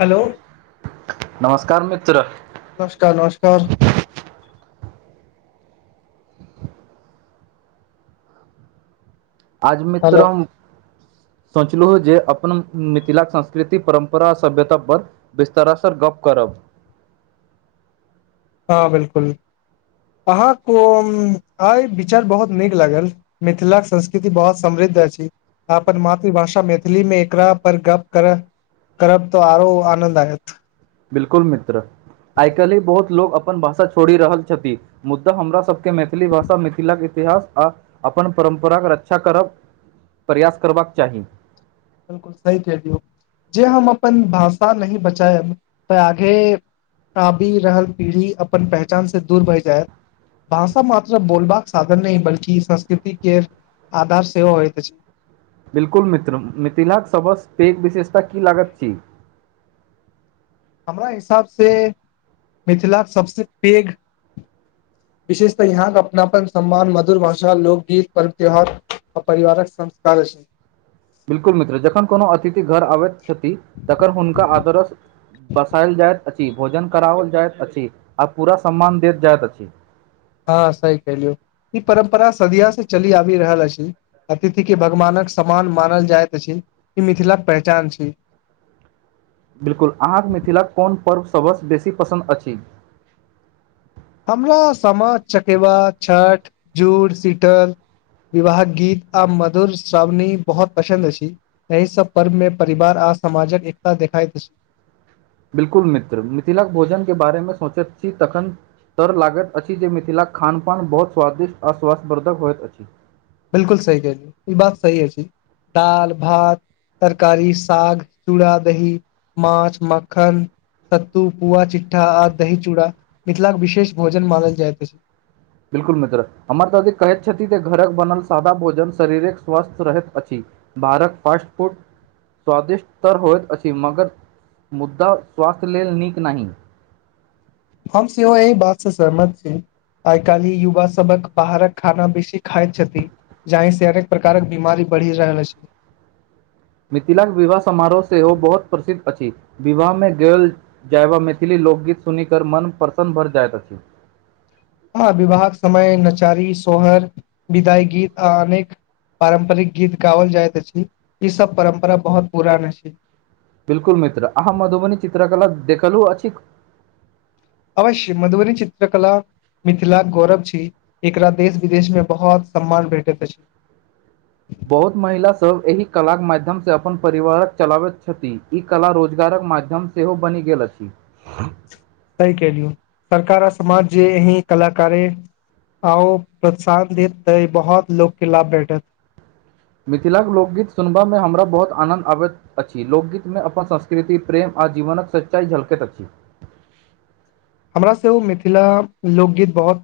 Hello नमस्कार मित्र नमस्कार नमस्कार आज हेलो मित्रोम सोचलहुँ जे अपन मिथिलाके संस्कृति परम्परा आ सभ्यता पर बिस्तर सर गप करब हँ बिल्कुल अहाँक अइ विचार बहुत नीक लागल मिथिला संस्कृति बहुत समृद्ध अछि अपन मातृभाषा मैथिली मे एकरा पर गप करह करब तऽ आरो आनन्द आयत बिलकुल मित्र आइ काल्हि बहुत लोग अपन भाषा छोड़ि रहल छथि मुद्दा हमरा सबके मैथिली भाषा मिथिलाक इतिहास आ अपन परम्पराके रक्षा करब प्रयास करबाक चाहि बिलकुल सही कहि लियौ जे हम अपन भाषा नहि बचायब तऽ आगे आबि रहल पीढ़ी अपन पहचान से दूर भहि जायत रह भाषा मात बोलबाक साधन नहीं बल्कि संस्कृति के आधार सेहो होइत अछि बिलकुल मित्र मिथिलाक सबस पैध विशेषता की लागत अछि हमरा हिसाबसँ मिथिलाक सभ से पैघ [inaudible] विशेषतः यहाँ के अपनापन सम्मान मधुर भाषा लोकगीत पर्व त्यौहार आ परिवारक संस्कार अछि बिल्कुल मित्र जखन कोनो अतिथि घर आबैथ छथि तकर हुनका आदरक स बसायल जायत अछि अछि भोजन कराओल जाइत अछि आ पूरा सम्मान देेल जाइत अछि हँ सही क लियौ ई परम्परा सदिय से चली आबि रहल अछि अतिथि के भगवानक समान मानल जाइत अछि ई मिथिला के पहचान अछि बिल्कुल अहाँके मिथिला कोन पर्व सभसँ बेसी पसन्द अछि हमरा सामा चकेवा छठ जुड़ सीतल विवाहक गीत आ मधुर श्रावणी बहुत पसंद अछि एहि सब पर्व मे परिवार आ समाजक एकता देखाई दैत अछि बिलकुल मित्र मिथिलाक भोजन के बारेमे सोचैत छी तखन तर लागैत अछि जे मिथिलाक खानपान बहुत स्वादिष्ट आश्वास्थवर्धक होयइत अछि बिलकुल सही कहेलहु ई बात सही अछि दाल भात तरकारी साग चूड़ा दही माछ मखन सत्तु पुआ चिट्ठा आद दही चूड़ा मिथिला के विशेष भोजन मानल जाइत अछि बिलकुल मित्र हमर ददी कहैत छथि जे घरक बनल सादा भोजन शरीरक स्वस्थ रहैत अछि बाहर क फस्ट फूड स्वादिष्ट त होयत अछि मगर मुद्दा स्वास्थ्य लेल नीक नहीं हम सेहो एहि बात से सहमत छी आइ कालहि युवा सबक बाहरक खाना बेसी खाइत छथि जहि से अनेक प्रकारक बीमारी बढ़ी जायल अछि मिथिलाक के विवाह समारोह से ओ बहुत प्रसिद्ध अछि विवाह मे गेल जयवा मैथिली लोकगीत सुनी कमन प्रसन्न भय जायत अछि हँ विवाहक समय नचारी सोहर विदाई गीत आ अनेक पारम्परिक गीत गाओल जाइत अछि ई सब परम्परा बहुत पुरान अछि बिल्कुल मित्र अहाँ मधुबनी चित्रकला देखलहु अछि अवश्य मधुबनी चित्रकला मिथिलाक के गौरव छी एकरा देश विदेश में बहुत सम्मान भेटैत अछि बहुत महिला सभ एहि कलाक माध्यम सँ अपन परिवारक चलाबैत छथि ई कला रोजगारक माध्यम सेहो बनि गेल अछि सही केलिय सरकार आ समाज जे ही कलाकारे आ प्रसाद देतते बहुत लोग के लाभ भेटत मिथिलाक लोकगीत सुनबा मे हमरा बहुत आनन्द आबैत अछि लोकगीत मे अपन संस्कृति प्रेम आ जीवनक सच्चाइ झलकैत अछि हमरा सेहो मिथिला लोकगीत बहुत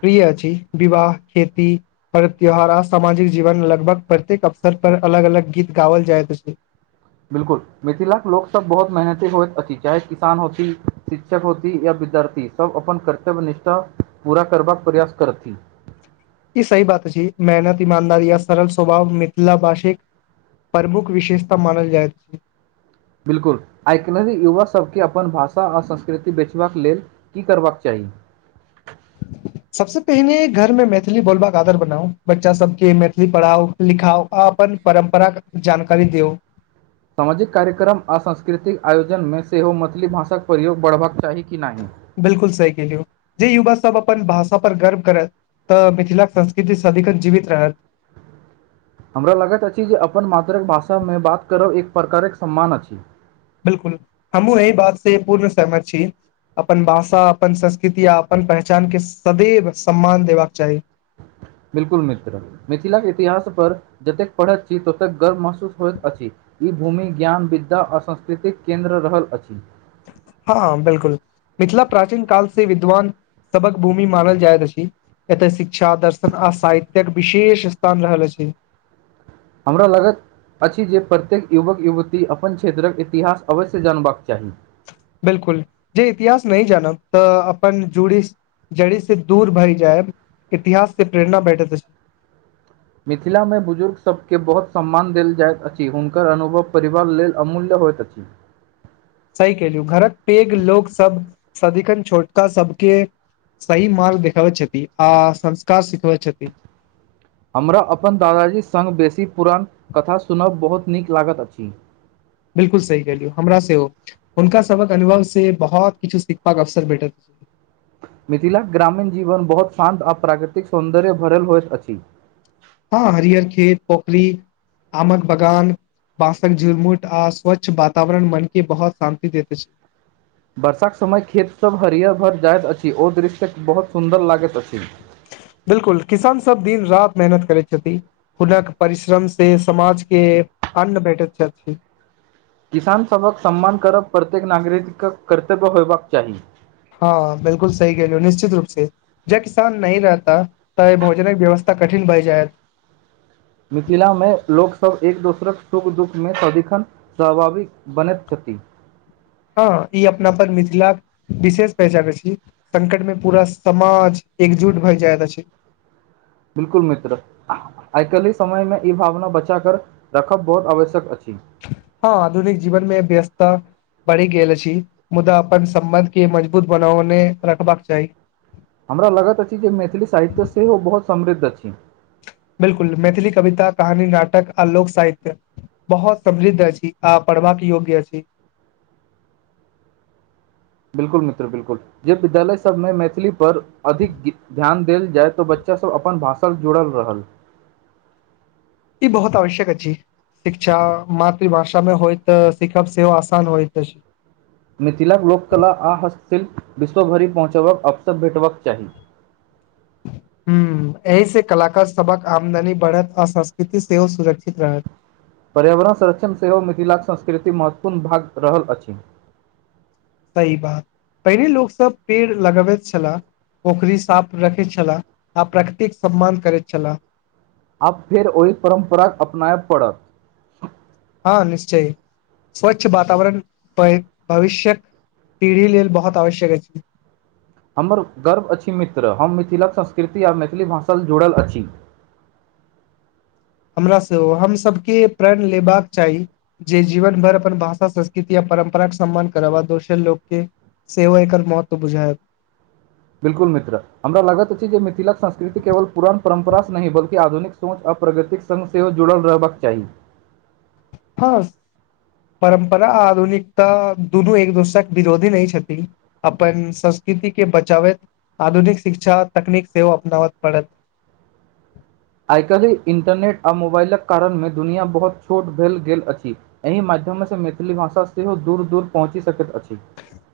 प्रिय अछि विवाह खेती पर्व त्योहारा सामाजिक जीवन लगभग प्रत्येक अवसर पर अलग अलग गीत गाओल जायइत छै बिलकुल मिथिला लोक सब बहुत मेहनती होइत अछि चाहे किसान होती शिक्षक होती या विद्यार्थी सब अपन कर्तव्य निष्ठा पूरा करबाक प्रयास करथि ई सही बात अछि मेहनत ईमानदारी या सरल स्वभाव मिथिला भाषिक प्रमुख विशेषता मानल जाइत बिलकुल आइकलनि युवा सबके अपन भाषा आर संस्कृति बेचबाक लेल की करबाक चाही [inaudible] सबस पहिने घर में मैथिली बोलबाक आदत बनाउ बच्चा सबके मैथिली पढ़ाओ लिखाउ आ अपन परम्पराक जानकारी दिऔ सामाजिक कार्यक्रम आ सांस्कृतिक आयोजन मे सेहो मैथिली भाषाक प्रयोग बढ़बाक चाही कि नहि बिलकुल सही केलियौ जे युवा सब अपन भाषा पर गर्व करत तऽ मिथिला के संस्कृति सदिखन जीवित रहत हमरा लगैत अछि जे अपन मातृकभाषा मे बात करब एक प्रकारक सम्मान अछि बिलकुल हमहुँ एहि बात से पूर्ण सहमत छी अपन भाषा अपन संस्कृति आ अपन पहचान के सदैव सम्मान देबाक चाही बिलकुल मित्र मिथिलाक के इतिहास पर जतेक पढ़ैत छी ततेक गर्व महसूस होइत अछि ई भूमि ज्ञान विद्या आ संस्कृतिक केन्द्र रहल अछि हँ हा बिलकुल मिथिला प्राचीन काल से विद्वान सभक भूमि मानल जायत अछी एतय शिक्षा दर्शन आ साहित्यक विशेष स्थान रहल अछि हमरा लागत अछि जे प्रत्येक युवक युवती अपन क्षेत्रक इतिहास अवश्य जानबाक चाही बिलकुल जे इतिहास नहि जानब तऽ अपन जूड़ी जड़ी से दूर भरि जायब इतिहास से प्रेरणा भेठैत मिथिला मे बुजुर्ग सबकेँ बहुत सम्मान देल जाइत अछि हुनकर अनुभव परिवार लेल अमूल्य होइत अछि सही केलिय घरक पेघ लोक सब सदिखन छोटका सबके सही मार्ग देखाबै छथि आ संस्कार सिखबै छथि हमरा अपन दादाजी संग बेसी पुरान कथा सुनब बहुत नीक लागैत अछि बिलकुल सही केलियो हमरा सेहो हुनका सबहक अनुभव से बहुत किछु सिखबाक अवसर भेटत मिथिलाक ग्रामीण जीवन बहुत शान्त आ प्राकृतिक सौंन्दर्य भरल होइत अछि हँ हरियर खेत पोखरी आमक बगान बांसक झुुरमुट आ स्वच्छ वातावरण मन के बहुत शांति देैत अछि वर्षाक समय खेत सभ हरियर भर जाइत अछि ओ दृश्य बहुत सुन्दर लागैत अछि बिलकुल किसान सभ दिन राति मेहनत करै छथि हुनक परिश्रम से समाज के अन्न बैठेत्व छथि किसान सबक सम्मान करब प्रत्येक नागरिक के कर्तव्य होयबाक चाहि ह बिल्कुल सही कहलिए निश्चित रूप से ज किसान नहीं रहता तऽ भोजन व्यवस्था कठिन भऽ जायत मिथिला मे लोकसब एक दोसरक सुख दुःखमे सदिखन स्वभाविक बनैय छथि ह ई अपना पर मिथिलाक विशेष पहचान अछि संकट मे पूरा समाज एकजुट भऽ जाय अछि बिलकूल मित्र [inaudible] आइ काल्हि समयमे इ भावना बचाकर रखब बहुत आवश्यक अछि ह आधुनिक जीवन मे व्यस्तता बढ़ि गेल छी मुदा अपन सम्बध के मजबूत बनौने रखबाक चाही हमरा लगत अछि जे मैथिली साहित्य सेहो बहुत समृद्ध अछि बिलकुल मैथिली कविता कहानी नाटक आ लोक साहित्य बहुत समृद्ध अछि आ पढ़बाक योग्य अछि बिल्कुल मित्र बिल्कुल जे विद्यालय सबमे मैथिली पर अधिक क ध्यान देल जाय तऽ बच्चा सब अपन भाषास जुड़ल रहल इ बहुत आवश्यक अछि शिक्षा मातृभाषा मे होय तऽ सिखब सेहो आसान होयत अछि मिथिला के लोककला आ हस्तशिल्प विश्वभरि पहुँचबक अवसर भेटबाक चाहि हु एहिस कलाकार सबक आमदनी बढ़त आ संस्कृति सेहो सुरक्षित रहत पर्यावरन संरक्षण सेहो मिथिलाके संस्कृति महत्वपूर्ण भाग रहल अछि सही बात पहिनेे लोक सब पेड़ लगबैत छलाह पोखरी साफ रखेय छलाह आ प्रकृतिक सम्मान करैत छलाह आब फेर ओहि परम्पराके अपनाय पड़त ह निश्चय स्वच्छ वातावरन पेड़ भविष्यक पीढ़ी लेल बहुत आवश्यक अछि हमर गर्व अछि मित्र हम मिथिलाक संस्कृति आ मैथिली भाषास जुरल अछि हमरा सेहो हम सबके प्रण लेबाक चाही जे जीवन भर अपन भाषा संस्कृति या परम्पराे सम्मान करब आ दोसर लोकके सेहो एकर महत्व बुझायब बिल्कुल मित्र हमरा लागत अछि जे मिथिलाक संस्कृति केवल पुरान परम्परास नहि बल्कि आधुनिक सोच आ प्रगतिक संग सेहो जुरल रहबाक चाहि ह परम्परा आ आधुनिकता दुनु एक दोसराके विरोधी नै छथिन अपन संस्कृतिके बचाबय आधुनिक शिक्षा तकनीक सेहो अपनाबय परत आइ काल्हि इन्टरनेट आ मोबाइलक कारणमे दुनिया बहुत छोट भेल गेल अछि एहि माध्यम मैथिली भाषा सेहो दूर दूर पहुँचि सकैत अछि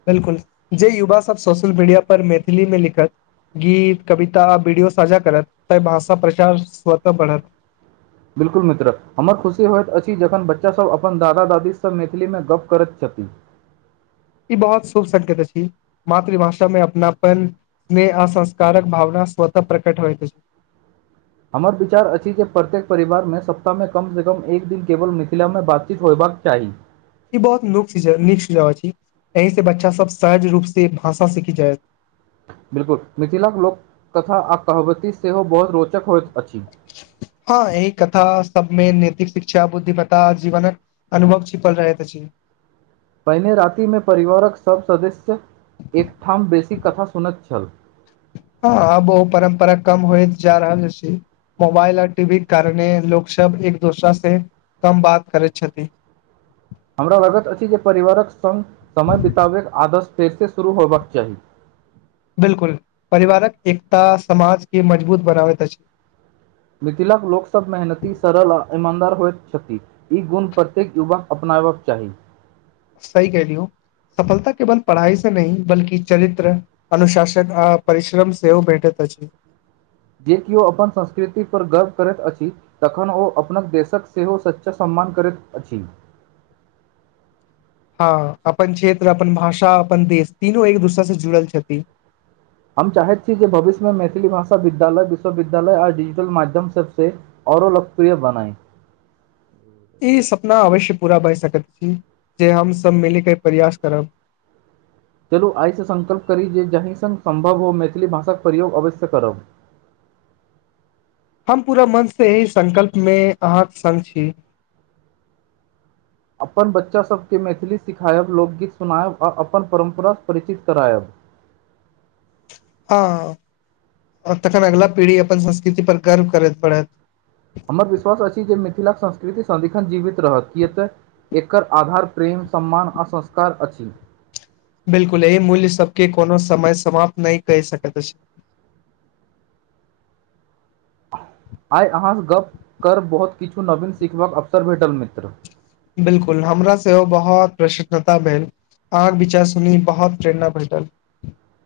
बिलकुल जे युवा सब सोशल मीडिया पर मैथिलीमे लिखत गीत कविता वीडियो साझा करत तऽ भाषा प्रचार स्वतः बढत बिल्कुल मित्र हमर खुशी होइत अछि जखन बच्चा सब अपन दादा दादीस मैथिलीमे गप्प करैत छथि इ बहुत शुभ संकेत अछि मातृभाषामे अपनापन नेह आ संस्कारक भावना स्वतः प्रकट होइत अछि हमर विचार अछि जे प्रत्येक परिवारमे सप्ताहमे कमस कम एक दिन केवल मिथिलामे बातचीत होयबाक चाही। इ बहुत नीक सुझाव अछि एहिस बच्चा सब सहज रूप से भाषा सीख जाय। बिल्कुल मिथिलाक लोककथा आ कहावैत सेहो बहुत रोचक होइत अछि। ह एहि कथा सबमे नैतिक शिक्षा बुद्धिमता जीवनक अनुभव छिपल रहैत। अति पहिने रातिमे परिवारक सभ सदस्य एकठाम बेसी कथा सुनैत छल। हँ ओ परम्परा कम होयतजा रहल अछि मोबाइल आ टीवीक कारणे लोक सब एक दोसरास कम बात करैय छथिन। हमरा लागैत अछि जे परिवारक संग समय बिताबैयक आदत फेरस शुरू होयबाक चाही। बिलकुल परिवारक एकता समाज के मजबुत बनाबैयत अछि। मिथिलाक लोक सब मेहनती सरल आ ईमानदार होइत छथि। ई गुण प्रत्येक युवक केअपनायबाक चाही। सही कहलियौ सफलता केवल पढ़ाई से नहि बल्कि चरित्र अनुशासन आपरिश्रम सेहो भेटैत अछि। जे किओ अपन संस्कृति पर गर्व करैत अछि। तखन ओ अपन देशक सेहो सच्चा सम्मान करैत अछि। हँ अपन क्षेत्र अपन भाषा अपन देश तीनू एक दोसरासँ जुड़ल छथिन। हम चाहैत छी जे भविष्यमे मैथिली भाषा विद्यालय विश्वविद्यालय आ डिजिटल माध्यम सबसँ आओरो लोकप्रिय बनाए। ई सपना अवश्य पूरा भहि सकैत छी, जे हम सब मिले के प्रयास करब चलू आइसँ सङ्कल्प करी जे जाहि सङ्ग सम्भव हो मैथिली भाषाक प्रयोग अवश्य करब। हम पूरा मन से एहि संकल्प मे अहाँके सङ् छी। अपन बच्चासभकेँ मैथिली सिखायब लोकगीत सुनायब आ अपन परम्परा परिचित करायब। हँ तखन अगला पीढ़ी अपन संस्कृति पर गर्व करैत पढ़ैत। हमर विश्वास अछि जे मिथिलाके संस्कृति सदिखन जीवित रहत किए तऽ एकर आधार प्रेम सम्मान आ संस्कार अछि। बिलकुल एहि मूल्य सबके कोनो समय समाप्त नहि कहि सकैत अछि आइ अहाँसँ गप्प कर बहुत किछु नवीन सिखबाक अवसर भेटल मित्र। बिलकुल हमरा सेहो बहुत प्रसन्नता भेल आहाँके विचार सुनी बहुत प्रेरणा भेटल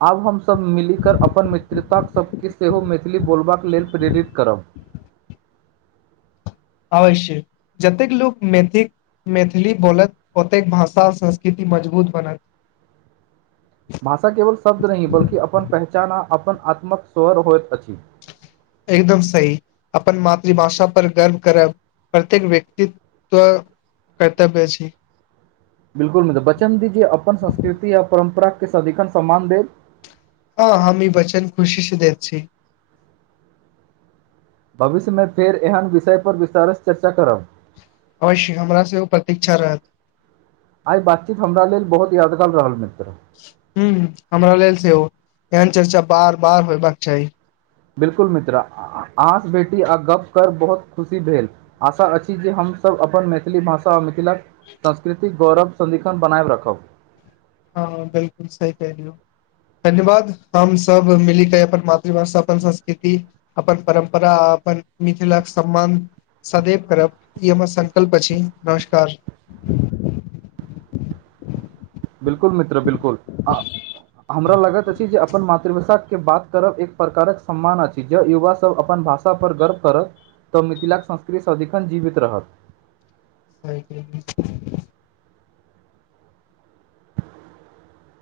आब हमसभ मिलिकऽ अपन मित्रतासभकेँ सेहो मैथिली बोलबाक लेल प्रेरित करब। अवश्य जतेक लोक मेथिक मैथिली बोलत ओतेक भाषा संस्कृति मजबूत बनत। भाषा केवल शब्द न हि बल् की अपन पहचान आ अपन आत्मक स्वर होइत अछि। एकदम सही अपन मातृभाषा पर गर्व करब प्रत्येक व्यक्तितक तऽ कर्तव्य छी। बिलकुल बच्चन दीज अपन संस्कृति य परम्परा के सदिखन सम्मान देव हँ हम ई बचन खुशी से दय छछै भविष्यमे फेर एहन विषय परर विस्तारसँ चर्चा करब। अवश्य हमरा सेहो प्रतीक्षा रहत। आइ बातचीत हमरा लेल बहुत यादगार रहल मित्र। ह हमरा लेल सेहो एहन चर्चा बार बार होयबाक चाही। बिलकुल मित्रा आस बेेसी आ गप क बहुत खुशी भेल। आशा अछि जे हमसभ अपन मैथिली भाषा आ मिथिलाक सांस्कृतिक गौरव सदिन बनाएब रखब। हँ बिलकुल सही कहलौ धन्यवाद हम सब मिली के अपन मातृभाषा अपन संस्कृति अपन परम्परा अपन मिथिल क सम्मान सदैव करब इ हमार संकल्प अछी नमस्कार। बिलकुल मित्र बिलकुल ह हमरा लागैत अछि, जे अपन मातृभाषा के बात करब एक प्रकारक सम्मान अछि, जे युवा सब अपन भाषा पर गर्व करत तऽ मिथिलाक संस्कृति सदिखन जीवित रहत। [unintelligible]